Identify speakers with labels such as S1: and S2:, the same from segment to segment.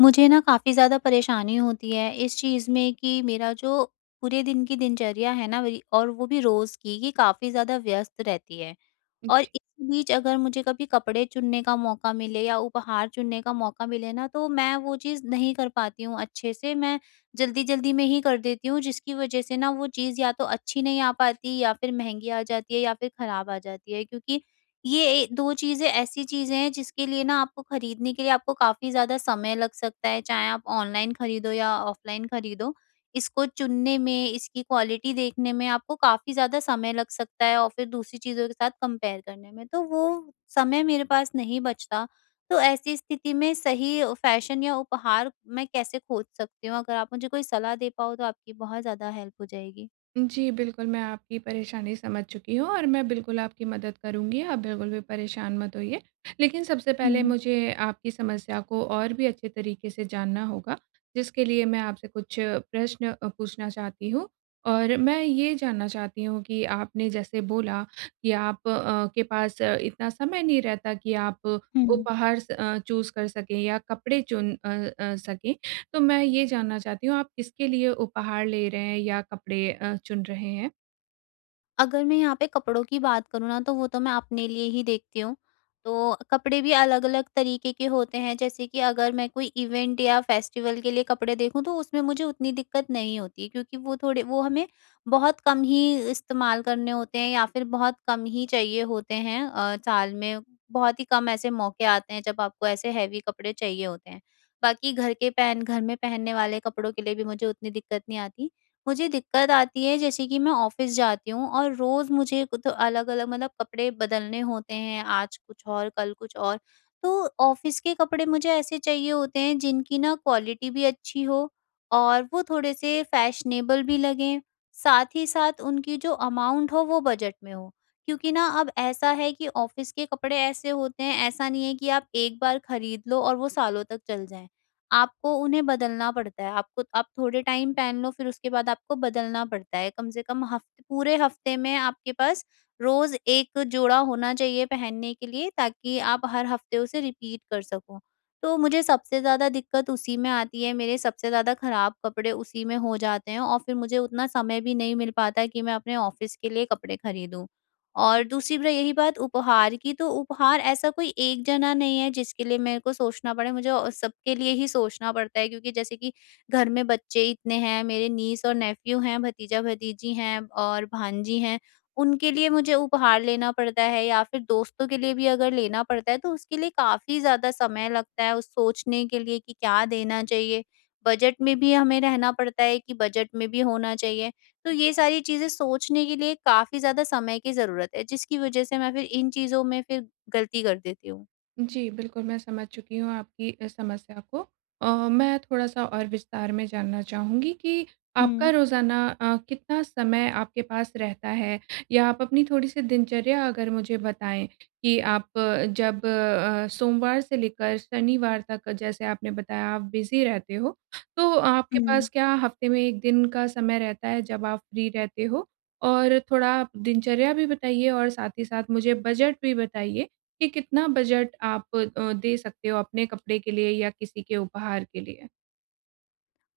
S1: मुझे ना काफ़ी ज़्यादा परेशानी होती है इस चीज़ में कि मेरा जो पूरे दिन की दिनचर्या है ना मेरी और वो भी रोज़ की ये काफ़ी ज़्यादा व्यस्त रहती है और इस बीच अगर मुझे कभी कपड़े चुनने का मौका मिले या उपहार चुनने का मौका मिले ना तो मैं वो चीज़ नहीं कर पाती हूँ अच्छे से, मैं जल्दी जल्दी में ही कर देती हूँ जिसकी वजह से ना वो चीज़ या तो अच्छी नहीं आ पाती या फिर महंगी आ जाती है या फिर खराब आ जाती है क्योंकि ये 2 चीज़ें ऐसी चीज़ें हैं जिसके लिए ना आपको खरीदने के लिए आपको काफ़ी ज़्यादा समय लग सकता है, चाहे आप ऑनलाइन खरीदो या ऑफ़लाइन खरीदो। इसको चुनने में, इसकी क्वालिटी देखने में आपको काफ़ी ज़्यादा समय लग सकता है और फिर दूसरी चीज़ों के साथ कंपेयर करने में, तो वो समय मेरे पास नहीं बचता। तो ऐसी स्थिति में सही फ़ैशन या उपहार मैं कैसे खोज सकती हूँ? अगर आप मुझे कोई सलाह दे पाओ तो आपकी बहुत ज़्यादा हेल्प हो जाएगी।
S2: जी, बिल्कुल, मैं आपकी परेशानी समझ चुकी हूँ और मैं बिल्कुल आपकी मदद करूँगी, आप बिल्कुल भी परेशान मत होइए। लेकिन सबसे पहले
S1: हुँ,
S2: मुझे आपकी समस्या को और भी अच्छे तरीके से जानना होगा, जिसके लिए मैं आपसे कुछ प्रश्न पूछना चाहती हूँ। और मैं ये जानना चाहती हूँ कि आपने जैसे बोला कि आप के पास इतना समय नहीं रहता कि आप
S1: हुँ।
S2: उपहार चूज़ कर सकें या कपड़े चुन सकें। तो मैं ये जानना चाहती हूँ आप किसके लिए उपहार ले रहे हैं या कपड़े चुन रहे हैं?
S1: अगर मैं यहाँ पे कपड़ों की बात करूँ ना तो वो तो मैं अपने लिए ही देखती हूँ। तो कपड़े भी अलग-अलग तरीके के होते हैं जैसे कि अगर मैं कोई इवेंट या फेस्टिवल के लिए कपड़े देखूँ तो उसमें मुझे उतनी दिक्कत नहीं होती क्योंकि वो हमें बहुत कम ही इस्तेमाल करने होते हैं या फिर बहुत कम ही चाहिए होते हैं, साल में बहुत ही कम ऐसे मौके आते हैं जब आपको ऐसे हैवी कपड़े चाहिए होते हैं। बाकी घर में पहनने वाले कपड़ों के लिए भी मुझे उतनी दिक्कत नहीं आती। मुझे दिक्कत आती है जैसे कि मैं ऑफिस जाती हूँ और रोज मुझे तो अलग अलग मतलब कपड़े बदलने होते हैं, आज कुछ और कल कुछ और। तो ऑफिस के कपड़े मुझे ऐसे चाहिए होते हैं जिनकी ना क्वालिटी भी अच्छी हो और वो थोड़े से फैशनेबल भी लगें, साथ ही साथ उनकी जो अमाउंट हो वो बजट में हो, क्योंकि ना अब ऐसा है कि ऑफिस के कपड़े ऐसे होते हैं, ऐसा नहीं है कि आप एक बार खरीद लो और वो सालों तक चल जाएं। आपको उन्हें बदलना पड़ता है। आपको, आप थोड़े टाइम पहन लो, फिर उसके बाद आपको बदलना पड़ता है। कम से कम हफ्ते, पूरे हफ्ते में आपके पास रोज़ 1 जोड़ा होना चाहिए पहनने के लिए ताकि आप हर हफ्ते उसे रिपीट कर सको। तो मुझे सबसे ज़्यादा दिक्कत उसी में आती है, मेरे सबसे ज़्यादा ख़राब कपड़े उसी में हो जाते हैं और फिर मुझे उतना समय भी नहीं मिल पाता है कि मैं अपने ऑफ़िस के लिए कपड़े खरीदूँ। और दूसरी ब रही बात उपहार की, तो उपहार ऐसा कोई एक जना नहीं है जिसके लिए मेरे को सोचना पड़े, मुझे सबके लिए ही सोचना पड़ता है क्योंकि जैसे कि घर में बच्चे इतने हैं, मेरे नीस और नेफ़्यू हैं, भतीजा-भतीजी हैं और भांजी हैं, उनके लिए मुझे उपहार लेना पड़ता है या फिर दोस्तों के लिए भी अगर लेना पड़ता है, तो उसके लिए काफ़ी ज़्यादा समय लगता है उस सोचने के लिए कि क्या देना चाहिए। बजट में भी हमें रहना पड़ता है कि बजट में भी होना चाहिए। तो ये सारी चीज़ें सोचने के लिए काफ़ी ज़्यादा समय की ज़रूरत है, जिसकी वजह से मैं फिर इन चीज़ों में फिर गलती कर देती हूँ।
S2: जी, बिल्कुल, मैं समझ चुकी हूँ आपकी समस्या को। मैं थोड़ा-सा और विस्तार में जानना चाहूँगी कि आपका
S1: हुँ,
S2: रोज़ाना कितना समय आपके पास रहता है? या आप अपनी थोड़ी-सी दिनचर्या अगर मुझे बताएँ कि आप जब सोमवार से लेकर शनिवार तक जैसे आपने बताया आप बिज़ी रहते हो, तो आपके
S1: हुँ।
S2: पास क्या हफ़्ते में 1 दिन का समय रहता है जब आप फ्री रहते हो? और थोड़ा आप दिनचर्या भी बताइए और साथ ही साथ मुझे बजट भी बताइए कि कितना बजट आप दे सकते हो अपने कपड़े के लिए या किसी के उपहार के लिए?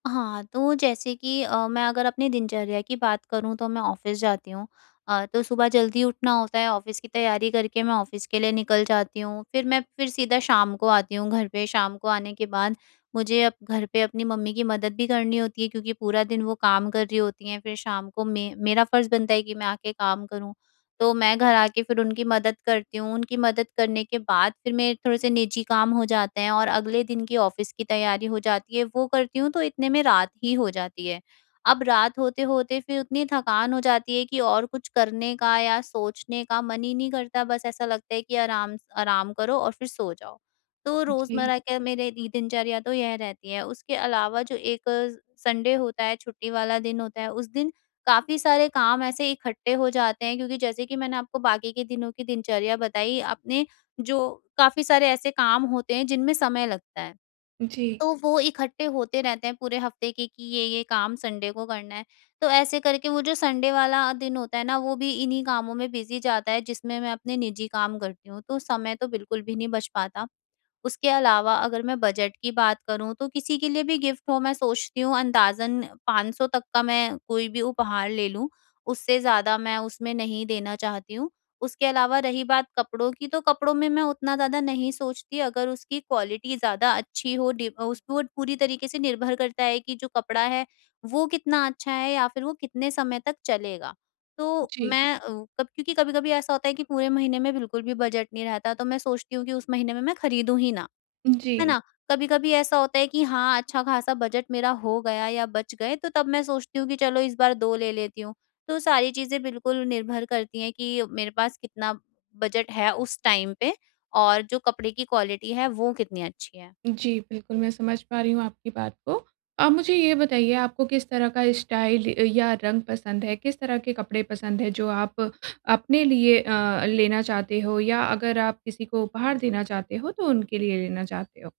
S1: हाँ, तो जैसे कि मैं अगर अपनी दिनचर्या की बात करूँ तो मैं ऑफ़िस जाती हूँ। तो सुबह जल्दी उठना होता है, ऑफ़िस की तैयारी करके मैं ऑफ़िस के लिए निकल जाती हूँ। फिर मैं फिर सीधा शाम को आती हूँ घर पे, शाम को आने के बाद मुझे अब घर पे अपनी मम्मी की मदद भी करनी होती है क्योंकि पूरा दिन वो काम कर रही होती हैं। फिर शाम को मे मेरा फ़र्ज़ बनता है कि मैं आके काम करूँ। तो मैं घर आके फिर उनकी मदद करती हूँ। उनकी मदद करने के बाद फिर मेरे थोड़े से निजी काम हो जाते हैं और अगले दिन की ऑफ़िस की तैयारी हो जाती है, वो करती हूँ, तो इतने में रात ही हो जाती है। अब रात होते-होते फिर उतनी थकान हो जाती है कि और कुछ करने का या सोचने का मन ही नहीं करता, बस ऐसा लगता है कि आराम आराम करो और फिर सो जाओ। तो
S2: जी,
S1: रोज़मर्रा के मेरे दी दिनचर्या तो यह रहती है। उसके अलावा जो एक संडे होता है, छुट्टी वाला दिन होता है, उस दिन काफ़ी सारे काम ऐसे इकट्ठे हो जाते हैं क्योंकि जैसे कि मैंने आपको बाकी के दिनों की दिनचर्या बताई, अपने जो काफ़ी सारे ऐसे काम होते हैं जिनमें समय लगता है,
S2: जी,
S1: तो वो इकट्ठे होते रहते हैं पूरे हफ्ते के कि ये-ये काम संडे को करना है। तो ऐसे करके वो जो संडे वाला दिन होता है ना, वो भी इन्हीं कामों में बिज़ी जाता है जिसमें मैं अपने निजी काम करती हूँ, तो समय तो बिल्कुल भी नहीं बच पाता। उसके अलावा अगर मैं बजट की बात करूँ तो किसी के लिए भी गिफ्ट हो, मैं सोचती हूँ अंदाज़न 500 तक का मैं कोई भी उपहार ले लूँ। उससे ज़्यादा मैं उसमें नहीं देना चाहती हूँ। उसके अलावा रही बात कपड़ों की, तो कपड़ों में मैं उतना ज़्यादा नहीं सोचती अगर उसकी क्वालिटी ज़्यादा अच्छी हो। डि उस वो पूरी तरीके से निर्भर करता है कि जो कपड़ा है वो कितना अच्छा है या फिर वो कितने समय तक चलेगा। तो
S2: जी,
S1: मैं, अ, कब क्योंकि कभी-कभी ऐसा होता है कि पूरे महीने में बिल्कुल भी बजट नहीं रहता, तो मैं सोचती हूँ कि उस महीने में मैं खरीदूँ ही ना। है
S2: जी,
S1: ना? कभी-कभी ऐसा होता है कि हाँ, अच्छा-खासा बजट मेरा हो गया या बच गए, तो तब मैं सोचती हूँ कि चलो इस बार 2 ले लेती हूँ। तो सारी चीज़ें बिल्कुल निर्भर करती हैं कि मेरे पास कितना बजट है उस टाइम पे और जो कपड़े की क्वालिटी है वो कितनी अच्छी है।
S2: जी, बिल्कुल मैं समझ पा रही हूँ आपकी बात को। आप मुझे ये बताइए, आपको किस तरह का स्टाइल या रंग पसंद है? किस तरह के कपड़े पसंद है जो आप अपने लिए लेना चाहते हो, या अगर आप किसी को उपहार देना चाहते हो तो उनके लिए लेना चाहते हो?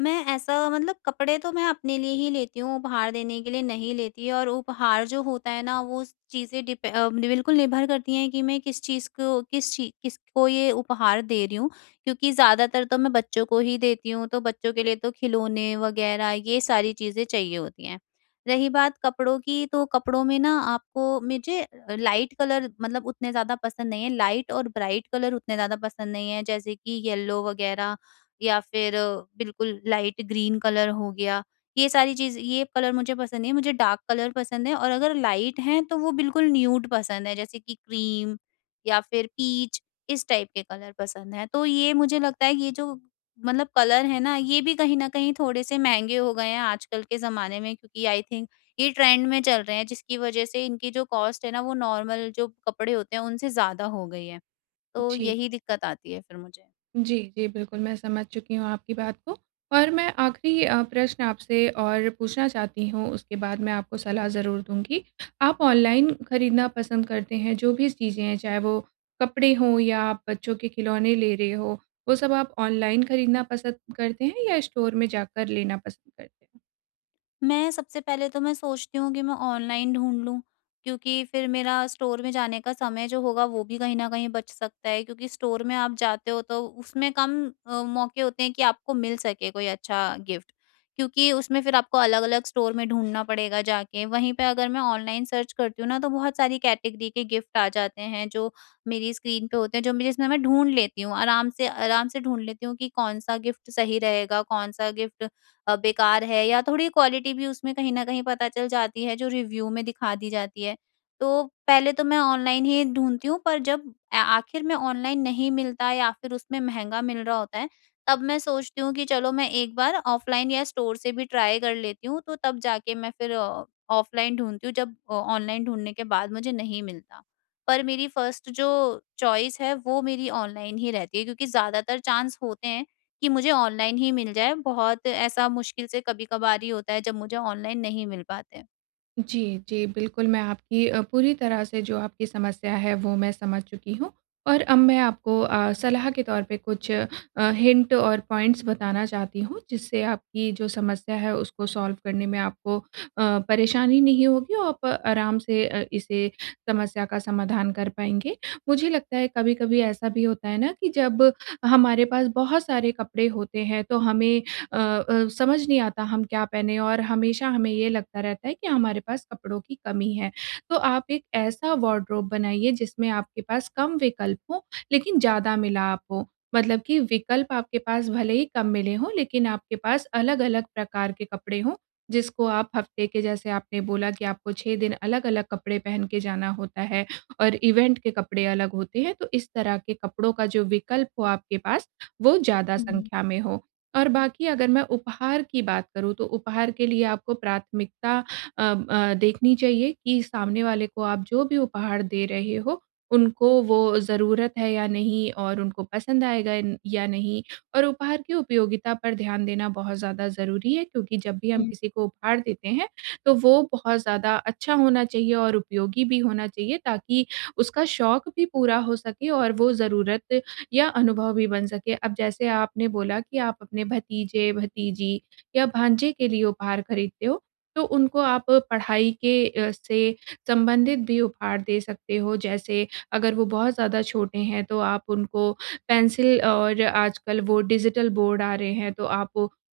S1: मैं ऐसा मतलब कपड़े तो मैं अपने लिए ही लेती हूँ, उपहार देने के लिए नहीं लेती और उपहार जो होता है ना, वो चीज़ें बिल्कुल निर्भर करती हैं कि मैं किस चीज़ को किसको ये उपहार दे रही हूँ। क्योंकि ज़्यादातर तो मैं बच्चों को ही देती हूँ, तो बच्चों के लिए तो खिलौने वग़ैरह ये सारी चीज़ें चाहिए होती हैं। रही बात कपड़ों की, तो कपड़ों में ना आपको मुझे लाइट कलर मतलब उतने ज़्यादा पसंद नहीं है, लाइट और ब्राइट कलर उतने ज़्यादा पसंद नहीं है, जैसे कि येलो वग़ैरह या फिर बिल्कुल लाइट ग्रीन कलर हो गया। ये सारी चीज़ ये कलर मुझे पसंद नहीं है, मुझे डार्क कलर पसंद है और अगर लाइट हैं तो वो बिल्कुल न्यूड पसंद है, जैसे कि क्रीम या फिर पीच, इस टाइप के कलर पसंद हैं। तो ये मुझे लगता है, ये जो मतलब कलर है ना, ये भी कहीं न कहीं थोड़े-से महँगे हो गए हैं आजकल के ज़माने में क्योंकि आई थिंक ये ट्रेंड में चल रहे हैं, जिसकी वज़ह से इनकी जो कॉस्ट है ना, वो नॉर्मल जो कपड़े होते हैं उनसे ज़्यादा हो गई है। तो
S2: जी।
S1: यही दिक्कत आती है फिर मुझे।
S2: जी, जी, बिल्कुल, मैं समझ चुकी हूँ आपकी बात को, और मैं आखिरी प्रश्न आपसे और पूछना चाहती हूँ, उसके बाद मैं आपको सलाह ज़रूर दूँगी। आप ऑनलाइन खरीदना पसंद करते हैं, जो भी चीज़ें हैं, चाहे वो कपड़े हों या आप बच्चों के खिलौने ले रहे हो, वो सब आप ऑनलाइन खरीदना पसंद करते हैं या स्टोर में जाकर लेना पसंद करते हैं?
S1: मैं सबसे पहले तो मैं सोचती हूँ कि मैं ऑनलाइन ढूँढ लूँ, क्योंकि फिर मेरा स्टोर में जाने का समय जो होगा वो भी कहीं न कहीं बच सकता है, क्योंकि स्टोर में आप जाते हो तो उसमें कम मौके होते हैं कि आपको मिल सके कोई अच्छा गिफ्ट। क्योंकि उसमें फिर आपको अलग-अलग स्टोर में ढूँढना पड़ेगा जाके, वहीं पे अगर मैं ऑनलाइन सर्च करती हूँ ना तो बहुत सारी कैटेगरी के गिफ्ट आ जाते हैं जो मेरी स्क्रीन पे होते हैं, जो मैं जिसमें मैं ढूँढ लेती हूँ, आराम से ढूँढ लेती हूँ कि कौन-सा गिफ्ट सही रहेगा, कौन-सा गिफ्ट बेकार है या थोड़ी क्वालिटी भी उसमें कहीं न कहीं पता चल जाती है जो रिव्यू में दिखा दी जाती है। तो पहले तो मैं ऑनलाइन ही ढूँढती हूँ, पर जब आखिर में ऑनलाइन नहीं मिलता या फिर उसमें महँगा मिल रहा होता है, तब मैं सोचती हूँ कि चलो मैं एक बार ऑफलाइन या स्टोर से भी ट्राई कर लेती हूँ, तो तब जाके मैं फिर ऑफलाइन ढूँढती हूँ जब ऑनलाइन ढूँढने के बाद मुझे नहीं मिलता। पर मेरी फर्स्ट जो चॉइस है वो मेरी ऑनलाइन ही रहती है, क्योंकि ज़्यादातर चांस होते हैं कि मुझे ऑनलाइन ही मिल जाए, बहुत ऐसा मुश्किल से कभी-कभार ही होता है जब मुझे ऑनलाइन नहीं मिल पाते।
S2: जी, जी। बिल्कुल, मैं आपकी पूरी तरह से जो आपकी समस्या है वो मैं समझ चुकी हूँ, और अब मैं आपको सलाह के तौर पे कुछ हिंट और पॉइंट्स बताना चाहती हूँ, जिससे आपकी जो समस्या है उसको सॉल्व करने में आपको परेशानी नहीं होगी और आप आराम से इसे समस्या का समाधान कर पाएँगे। मुझे लगता है, कभी-कभी ऐसा भी होता है ना कि जब हमारे पास बहुत सारे कपड़े होते हैं तो हमें अ समझ नहीं आता हम क्या पहने, और हमेशा हमें ये लगता रहता है कि हमारे पास कपड़ों की कमी है। तो आप एक ऐसा वार्डरोब बनाइए जिसमें आपके पास कम विकल्प हों, लेकिन ज़्यादा मिलाप हो। मतलब कि विकल्प आपके पास भले ही कम मिले हों, लेकिन आपके पास अलग-अलग प्रकार के कपड़े हों, जिसको आप हफ़्ते के, जैसे आपने बोला कि आपको 6 दिन अलग-अलग कपड़े पहन के जाना होता है और इवेंट के कपड़े अलग होते हैं, तो इस तरह के कपड़ों का जो विकल्प हो आपके पास, वो ज़्यादा
S1: हुँ,
S2: संख्या में हो। और बाकी अगर मैं उपहार की बात करूँ, तो उपहार के लिए आपको प्राथमिकता देखनी चाहिए कि सामने वाले को आप जो भी उपहार दे रहे हो, उनको वो ज़रूरत है या नहीं, और उनको पसंद आएगा न या नहीं। और उपहार की उपयोगिता पर ध्यान देना बहुत ज़्यादा ज़रूरी है, क्योंकि जब भी हम
S1: हुँ।
S2: किसी को उपहार देते हैं, तो वो बहुत ज़्यादा अच्छा होना चाहिए और उपयोगी भी होना चाहिए, ताकि उसका शौक भी पूरा हो सके और वो ज़रूरत या अनुभव भी बन सके। अब जैसे आपने बोला कि आप अपने भतीजे-भतीजी या भांजे के लिए उपहार खरीदते हो, तो उनको आप पढ़ाई के से संबंधित भी उपहार दे सकते हो। जैसे, अगर वो बहुत ज़्यादा छोटे हैं, तो आप उनको पेंसिल, और आजकल वो डिजिटल बोर्ड आ रहे हैं, तो आप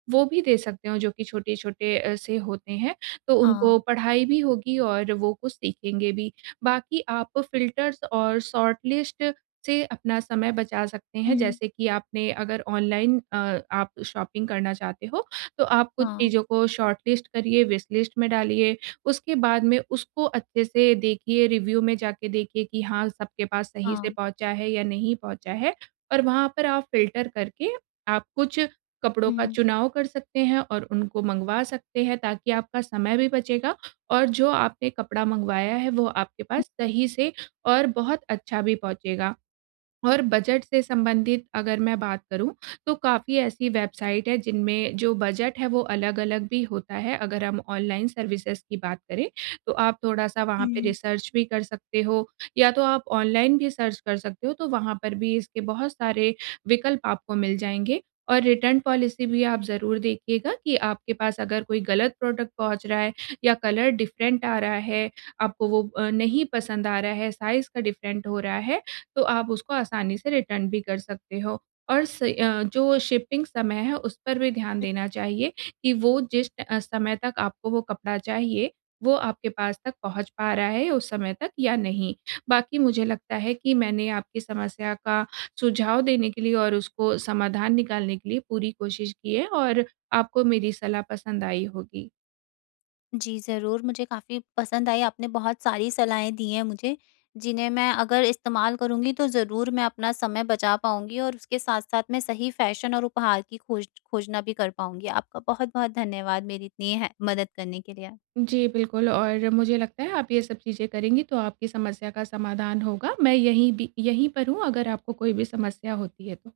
S2: वो भी दे सकते हो, जो कि छोटे-छोटे से होते हैं। तो उनको
S1: हाँ।
S2: पढ़ाई भी होगी और वो कुछ सीखेंगे भी। बाकी आप फ़िल्टर्स और शॉर्टलिस्ट से अपना समय बचा सकते हैं।
S1: हुँ।
S2: जैसे कि आपने अगर ऑनलाइन आप शॉपिंग करना चाहते हो, तो आप कुछ
S1: हाँ,
S2: चीज़ों को शॉर्टलिस्ट करिए, विश लिस्ट में डालिए। उसके बाद में उसको अच्छे से देखिए, रिव्यू में जाके देखिए कि हाँ, सबके पास सही से
S1: हाँ।
S2: पहुँचा है या नहीं पहुँचा है, और वहाँ पर आप फ़िल्टर करके आप कुछ कपड़ों का
S1: हुँ।
S2: चुनाव कर सकते हैं और उनको मँगवा सकते हैं, ताकि आपका समय भी बचेगा, और जो आपने कपड़ा मँगवाया है, वो आपके पास सही से और बहुत अच्छा भी पहुँचेगा। और बजट से संबंधित अगर मैं बात करूँ, तो काफ़ी ऐसी वेबसाइट है जिनमें जो बजट है वो अलग-अलग भी होता है। अगर हम ऑनलाइन सर्विसेज़ की बात करें, तो आप थोड़ा-सा वहाँ पे
S1: हुँ।
S2: रिसर्च भी कर सकते हो, या तो आप ऑनलाइन भी सर्च कर सकते हो, तो वहाँ पर भी इसके बहुत सारे विकल्प आपको मिल जाएँगे। और रिटर्न पॉलिसी भी आप ज़रूर देखिएगा, कि आपके पास अगर कोई गलत प्रोडक्ट पहुँच रहा है या कलर डिफ़रेंट आ रहा है, आपको वो नहीं पसंद आ रहा है, साइज़ का डिफ़रेंट हो रहा है, तो आप उसको आसानी से रिटर्न भी कर सकते हो। और जो शिपिंग समय है उस पर भी ध्यान देना चाहिए, कि वो जिस समय तक आपको वो कपड़ा चाहिए, वो आपके पास तक पहुँच पा रहा है उस समय तक या नहीं। बाकी मुझे लगता है कि मैंने आपकी समस्या का सुझाव देने के लिए और उसको समाधान निकालने के लिए पूरी कोशिश की है, और आपको मेरी सलाह पसंद आई होगी।
S1: जी, ज़रूर मुझे काफ़ी पसंद आई, आपने बहुत सारी सलाहें दी हैं मुझे, जिन्हें मैं अगर इस्तेमाल करूँगी तो ज़रूर मैं अपना समय बचा पाऊँगी और उसके साथ-साथ मैं सही फ़ैशन और उपहार की खोजना भी कर पाऊँगी। आपका बहुत-बहुत धन्यवाद मेरी इतनी है मदद करने के लिए।
S2: जी, बिल्कुल, और मुझे लगता है आप ये सब चीज़ें करेंगी तो आपकी समस्या का समाधान होगा। मैं यहीं भी, यहीं पर हूँ, अगर आपको कोई भी समस्या होती है तो।